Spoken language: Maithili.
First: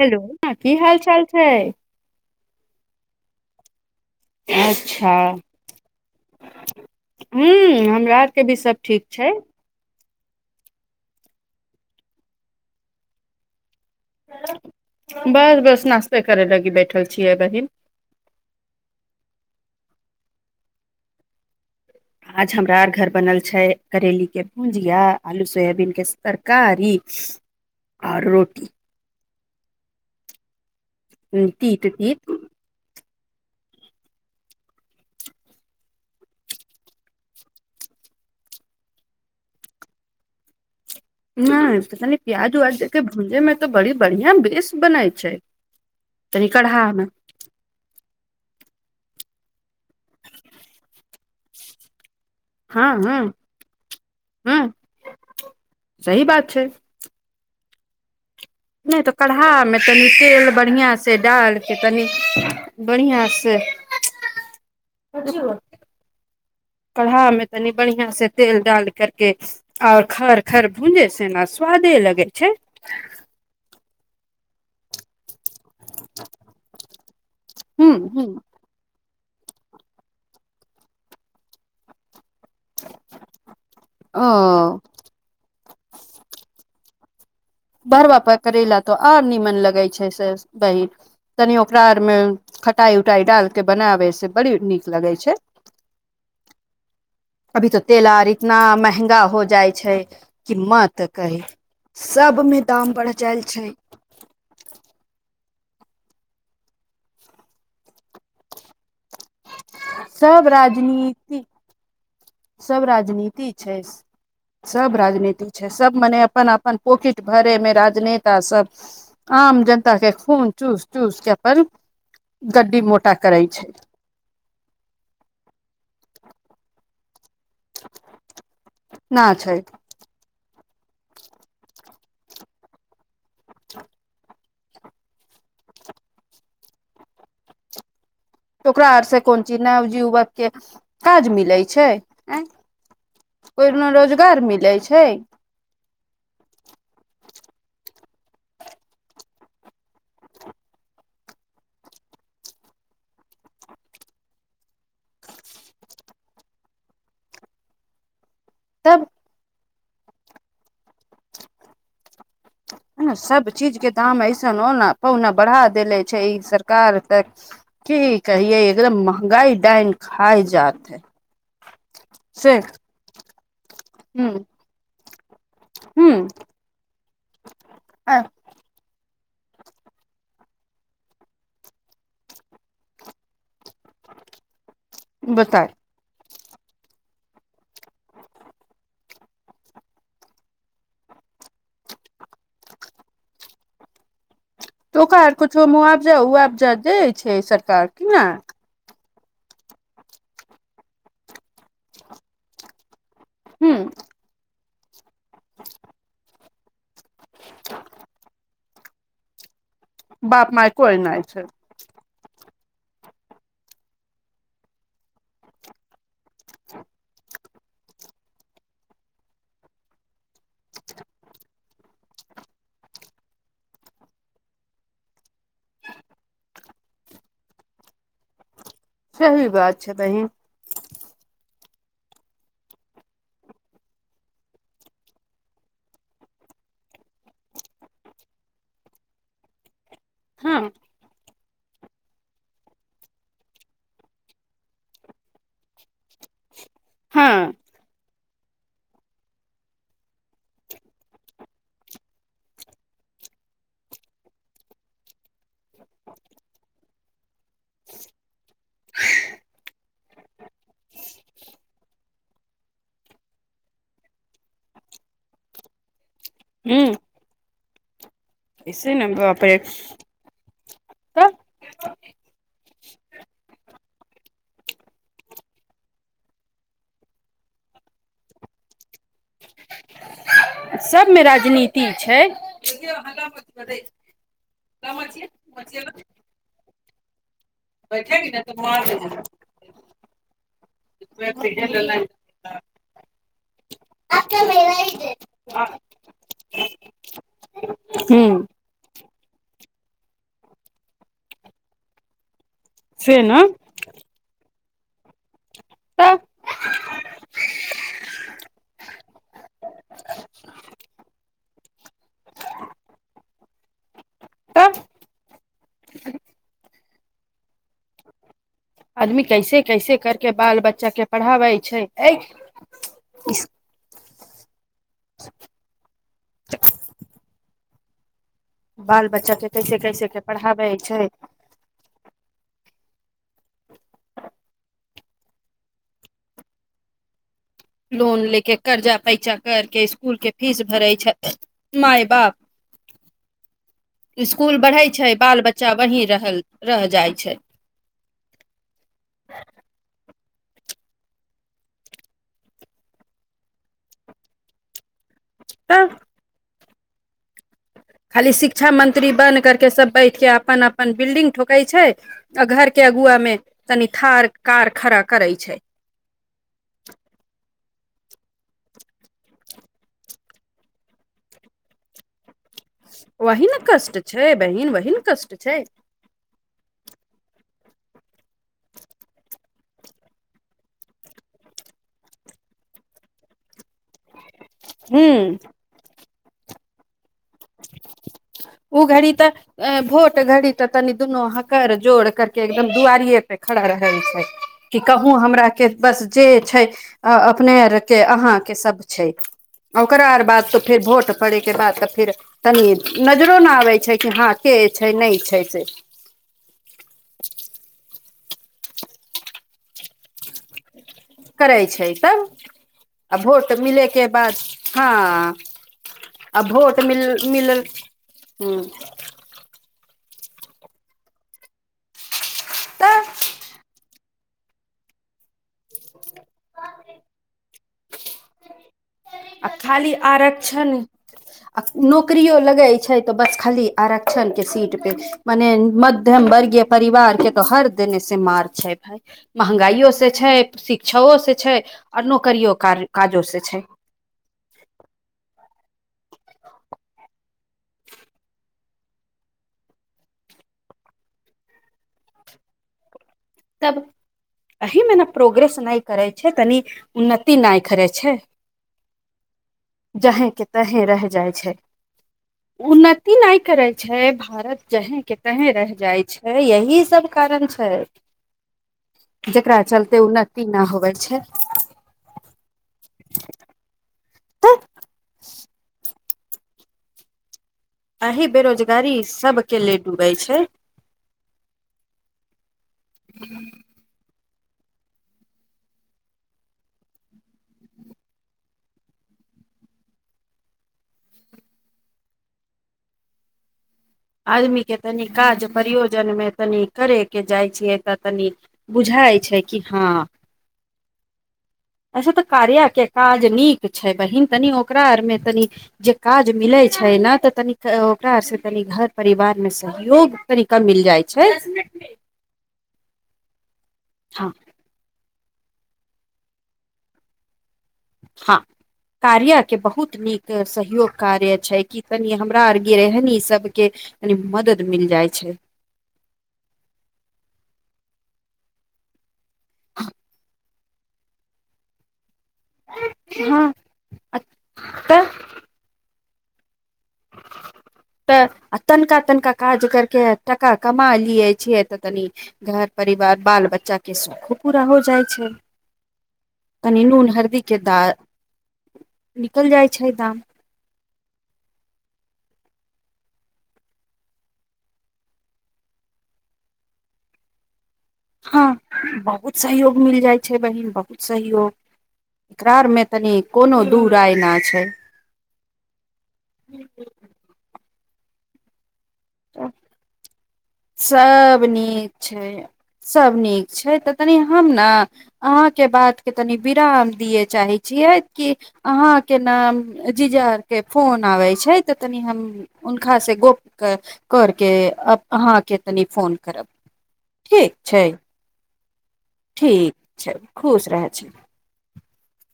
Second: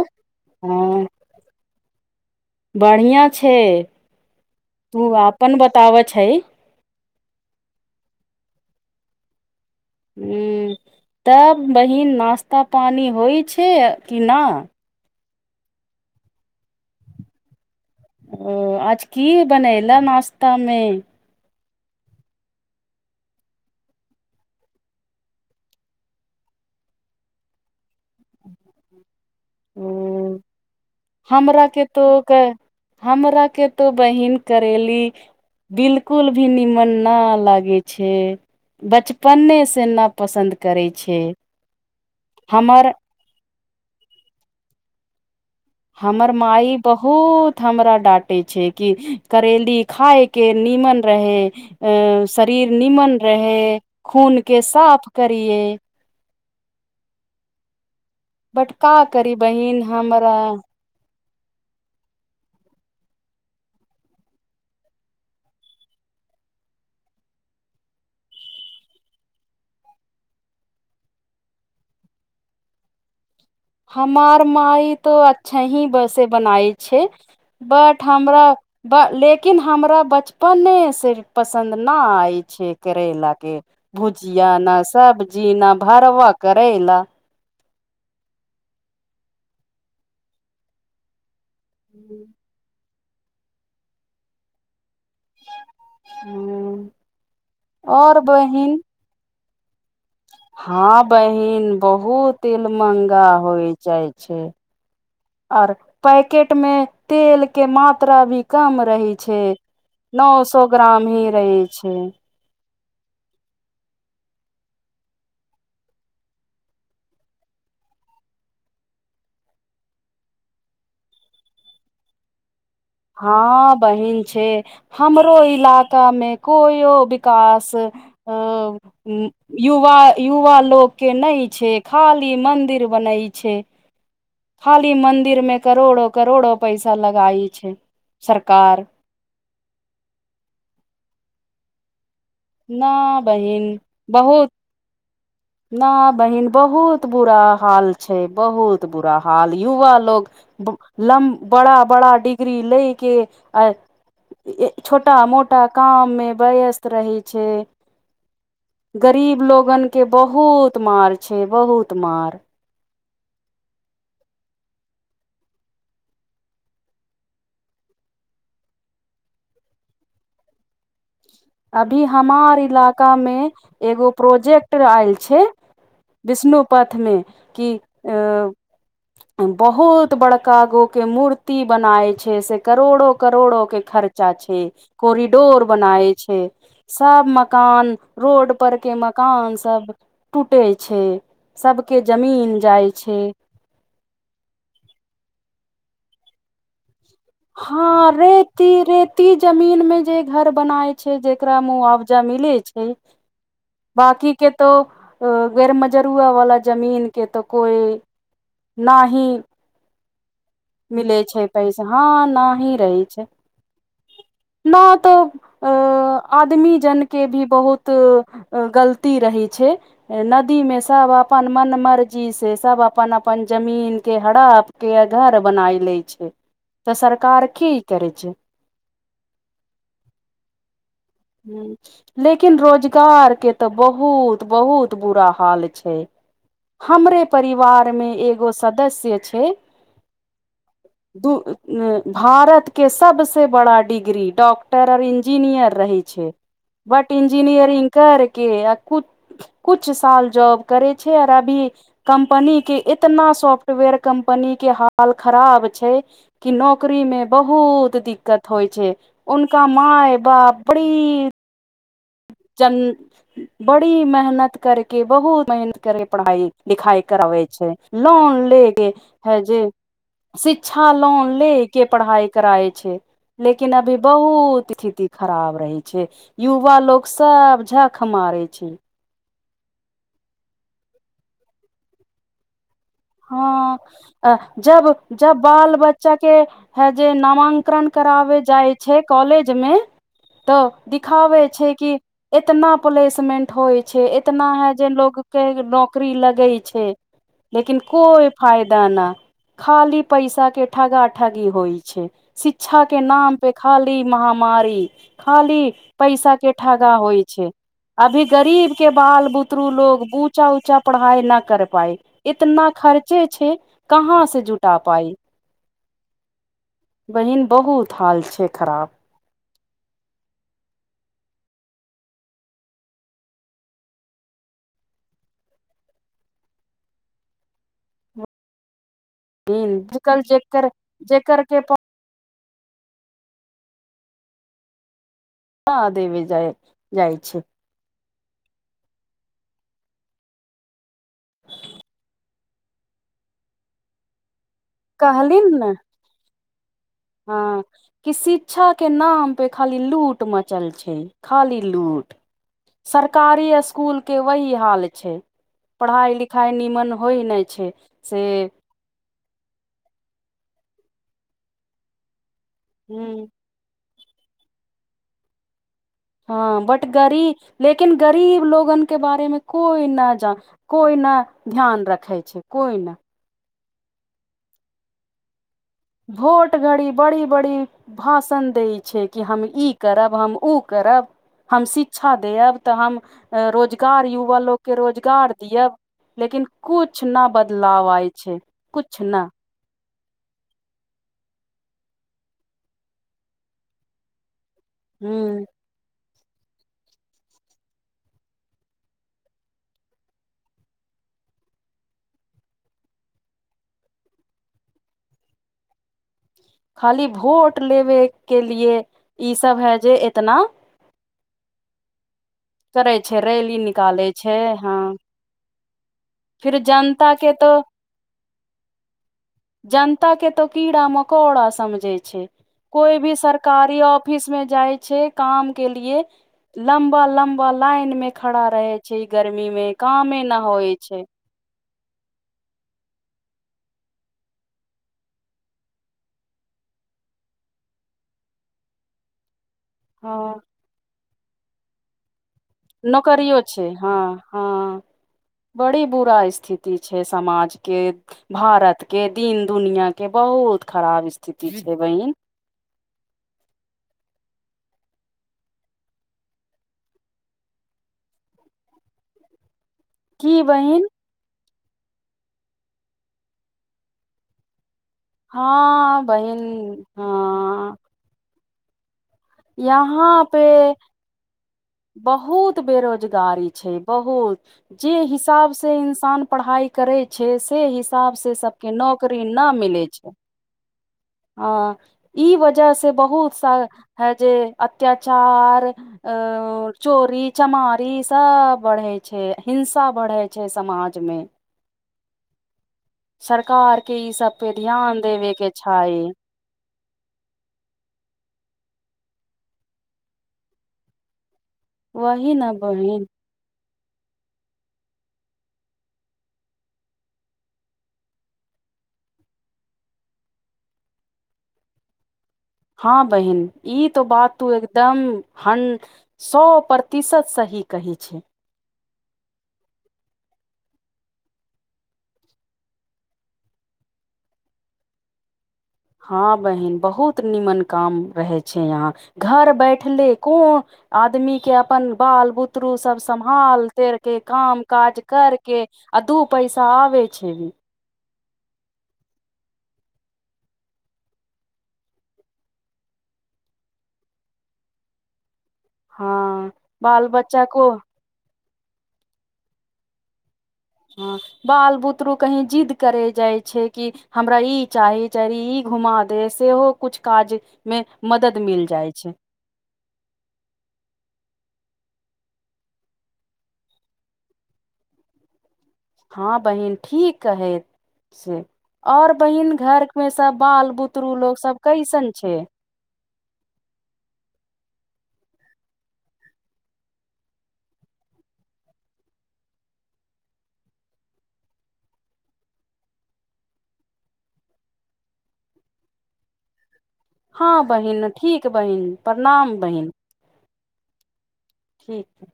हेलो ह की हाल हँ चाल छै बढ़िआँ छै तू अच्छा अपनन बताबै छै ह्म हमरा आरके भी सभ ठीक छै ह तब बहन नास्ता पानी होइ छै से किना बस बस नाश्ते करे लागी बैठल छियै बहिन ओ आज की बनैेल नास्तामे आज हमरा आर घर बनल छै करेलीके भुजिया आलू सोयाबीनके तरकारी आओर रोटी हू हम्म, हमरा के तीत तो तीत क हमरा के तो बहिन करेली बिलकुल भी निमन न लागे छै बचपने से न पसन्द करे छै न प्याज अ हमर जेके भुलै मे तऽ बड़ी बढ़िियां बेस बनै छै हमर तनि मााय कढ़हा मे बहुत हमरा डाँटे छै क करेली खााय के नीमन रहे अ शरीर हँ निमन हँ रह खून के हँ साफ करए सही बात छै बट नहि का तऽ करी काढ़ामे बहिन तनी हमरा तेल बढ़िआं से से डालके तनी बढ़िआँ से काढ़ामे तनि बढ़िआँसँ तेल डालि करि कऽ आओर खर खर भूँजै छै ने स्वादे लगै छै हमार माइ तो अचा छ बस बनाय छै ह बट ह हमरा लेकिन हमरा बचपने से पसन्द न अछि छै करैला के भुजिया ओ न सब्जी न भरब करैला बरबााप करैला तऽ आओर निमन लगै छै से बहन तनि ओकरा आरमे टाइ उटाई डाल के बनाबै से बड़ी नीक लगै छै ह अभी तऽ तेल और आर इतना बहिन महँगा हो जा जाइ छै कि माँ तऽ करी ओ तेल महगा होइ जाइ छै और पैकेट में तेल के मात्रा भी कम रहे छै छै नौ सब सौ ग्राम ही राजनीति रहै छै सब राजनीति छै सब राजनीति छै सब मने अपन अपन पॉकेट भरे मे राजनेता सब आम जनता के खून चूस चूसके अपन गड्डी मोटा करे छै हँ बहिन छै हमरो इलाका मे कोइयो विकास अ ना छै युवा युवा लोक के नहि छै खाली मंदिर बनै छै खाली मंन्दिर मे करोड़ो करोड़ो पैसा लगई छै सरकार ओकरा आर से कोन जे नवजुवक के काज मिलै छै आ न ओहिमे रोजगार मिलै छै न बहिन बहुत बुरा हाल छै बहुत बुरा हाल युवा लोग लम बड़ा बड़ा डिग्री लेइ के आ छोटा मोटा काम मे वयस्त रहै छै तब गरीब लोगन के बहुत मार छै बहुत मार हइ न सभ चीजके दाम ऐसन अउना पउना बढ़ा देेले छै ई सरकार तऽ की कहिये एकदम महगाई डइन खाय जात है अभी से हमार इलाका मे एगो हूँ प्रोजेक्ट आयल छै हूँ विष्णु पथमे कि आ ओ बहुत बड़का गो के मूर्ति बनाय छै से करोड़ो करोड़ो के खर्चा छै कोरिडोर बताय बनाए छै छै सब मकान रोड पर के मकान सब टूटे छै सबके जमीन जाइ छै तो ओकार कुछो मुआबजा उआबजा दै छै सरकार कि हँ नहि रेती रेती ती जमीन मे जे घर बनाय छै जेकरा मुआवजा मिले छै ह बकी के तो गैरमजरुआ वाला जमीन के तऽ कोइ नही बाप माय कोइ मिले नहि छै पैसा हँ नही रहै छै नइ तऽ आदमी जनके भी बहुत गलती रहै छै नदीमे सभ अपन मन मर्जी से सभ अपन अपन जमीनके हरप के घर बनाय लैय छै तऽ सरकार की करै छै सही बात छै बहिन ह लेकिन रोजगार के तऽ बहुत बहुत बुरा हाल छै हमरे परिवार मे एगो सदस्य छै हँ दू भारत के सबस बड़ा डिग्री डॉक्टर अर इंजीनियर रहै छै बट हँ इंजीनियरिंग कर के आ कुछ कुछ साल जॉब करे छै आऔर अभी कम्पनी के एतना सॉफ्टवेयर कम्पनी के हाल खराब छै कि नौकरी मे बहुत दिक्कत होइ छै उनका माय बाप बड़ी - जन बड़ी मेहनत करके बहुत मेहनत करके पढ़ाइ ह लिखाइ करबै छै लाँन ले के ऐसे ने बाप रे हेजे अच्छा तऽ लोन ले के पढ़ाइ कराए छै लेकिन अभी बहुत स्थिति खराब रहै छै यू यवा लोक सब झख मारे छै सबमे राजनीति छै हँ त जब जब बाल बच्चा के हे जे नाम नामांकन कराबे जाइ छै कॉलेज मे तऽ तब दिखाबै छै कि एतना प्लेसमेंट होइ छै छै इतना है जे लोग के नौकरी लगे छै लेकिन ह कोइ फायदा न खाली पैसा के ठगा ठगी होइ छै शिक्षा के से नाम ने पे खाली मह मारि खाली तऽ पैसा के ठगा होइ छै अभी गरीब के बाल बुतरु लोग उऊचा उऊचा पढ़ाई न कर पााय इतना खर्चे छै कहाँ से जुटा तऽ पाई बहिन बहुत हाल छै खराब आदमी कैसे कैसे करके बाल बच्चा के पढ़ाबै छै अ स्कूल बाल बच्चा के बहिन कैसे कैसे के आजकल पढ़ाबै जेकर छै जेकर के हँ देव जा जाइ छै लोन ले के कर्जा पैचा कर के स्कूल के फीस भरे छै मााय बाप स्कूल बढ़ै छै बाल कहलीन ने बच्चा वहीं रहल रह जाइ छै हँ कि शिक्षा के नाम पे खाली लूट मचल छै खाली लूट सरकारी स्कूल के वही हाल छै तब पढ़ाइ लिखाइ निमन होइ नहि छै से खाली शिक्षा मंत्री बन करके सब बैठ के अपन अपन बिल्डिंग ठोके छै आ घर के अगुआ ह में तनि ख कार खरा करै छै हँ बट गरी लेकेक लेकिन गरीब लोगन के बारे मे कोई न ज कोई न ध्यान रखे छै कोइ नहि वही ने कष्ट छै बहिन बहिन कष्ट छै भोट घड़ी बड़ी बड़ी भाषण दै छै कि हम ई करब हम ओ करब हम शिक्षा देब तऽ हम रोजगार गाड़ी वला युवा लोकके रोजगार हूँ दियौ लेकिन कुछ कछ न बदलाव आय छै ओ किुछ घड़ी न तऽ भोट घड़ी तऽ तनि दुनू हकर जोड़ करके एकदम दुआरिए पे खड़ा रहै छै क कहुँ ह हमरा के बस जे छै अपने आर के अहााँके सब छै ओकरा आर बाद तऽ फेर भोट पड़े के बाद तऽ फेर तनी नजरो नहि आबै छै कि हँ के छै नहि छै से खाली भोट लेबे के लिए ई सब है जे इतना करै छै तब करै आ छै भोट रैली मिले के निकालै बाद छै हँ आ फिर भोट मिल जनता के तो मिलल ह जनता के तो कीड़ा मकोड़ा समझे छै कोइ तऽ भी सरकारी आ ऑफिस में जाइ छै काम के लिए लम्बा लम्बा लाइन में खड़ा रहै छै गर्मी आ मे खाली कामे न आरक्षण होइ छै आ नौकरियो लगै छै तऽ बस खाली आरक्षण के सीट पे मने मध्यम वर्गीय परिवार के तऽ हर देने से मार छै भाय महगाइयो से हँ छै शिक्षाो से छै आओर नोक करियो काजो से छै हँ हँ बड़ी बुरा स्थिति छै समाजके भारतके दीिन दुनिआके बहुत खराब स्थिति छै बहिीन तब एहिहमे ने प्रोग्रेस नहि करै छै तनी उन्नति नहि करै छै जहें की के तहें बहिन र जाइ छै उन्नति नहि करै छै भारत जहें के तहें रहि हँ जाइ छै बहिन यही सब कारण छै हँ जेकरा चलते यहाँ पे उन्नति न होवे छै बहुत बेरोजगारी छै बहुत तऽ जे हिसाब से इन्सान पढ़ाइ करै छै से हिसाब एहि से सबके बेरोजगारी नौकरी न सबके ले मिलै छै डूबै हँ ई वजह से बहुत सा जे अत्यचार चोरी चमारी सब बढ़ै छै हिंसा बढ़ै छै समाज मे सरकार के ई सब पे आदमीके ध्यान तनि देबे काज के छै प्रयोजनमे तनि करयके जाइ छियै तऽ तनि बुझाइ छै कि हँ असे तऽ वही न करिया क बहिन काज नीक छै बहिन तनि ओकरा आर मे तनि जे काज मिलै छै ने तऽ तनी ओकरा आर से तनि घर परिवारमे सहयोग तरीका मिल जाइ छै हँ बहिन ई तो हँ बात तू एकदम हन ह सए प्रतिशत सही कहै छै हँ कार्यके बहुत नीक सहयोग कार्य छै कि तनि हमरा आर गिरहनी सभके कनि मदद मिल जाइ छै हँ बहिन बहुत नीमन काम रहै छै यहाँ घर बैठले को आदमीके अपन बाल बुतरु सब हँ सम्भाल तेर के काम काज तऽ करके आदू पैसा आबेै छय तऽ आ तनिका तनिका काज करि कऽ टाका कमा लियै छियै तऽ तनि घर परिवार बाल बच्चाके सुौखो पूरा हो जाइ छै हँ बाल बच्चा को निकलि जाइ छै दाम हँ बाल बुतरू कहीं जिद्द करे जाइ छै कि हमरा ई चाही चाह ई घुमा दे सेहो किुछु काज मे मदद हँ मिल जाइ छै बहुत सहयोग मिल जाइ छै बहिन बहुत सहयोग एकरा आारमे तनी कोनो दूर रयना छै हँ बहिन ठीक है से और बहिन घरमे सब नीक छै सभ नीक छै तऽ तनी हम ने अहाँके बातके तनि विराम दिै चाहै छियै कि अहाँके नाम जीजा के फोन आबैत छै तऽ तनि हम हुनकास से गप करके अहाँके तनी फोन करब ठीक हँ छै बहिन ठीक बहिन प्रणाम ठीक बहिन छै खुश रह [unintelligible] ठीक छै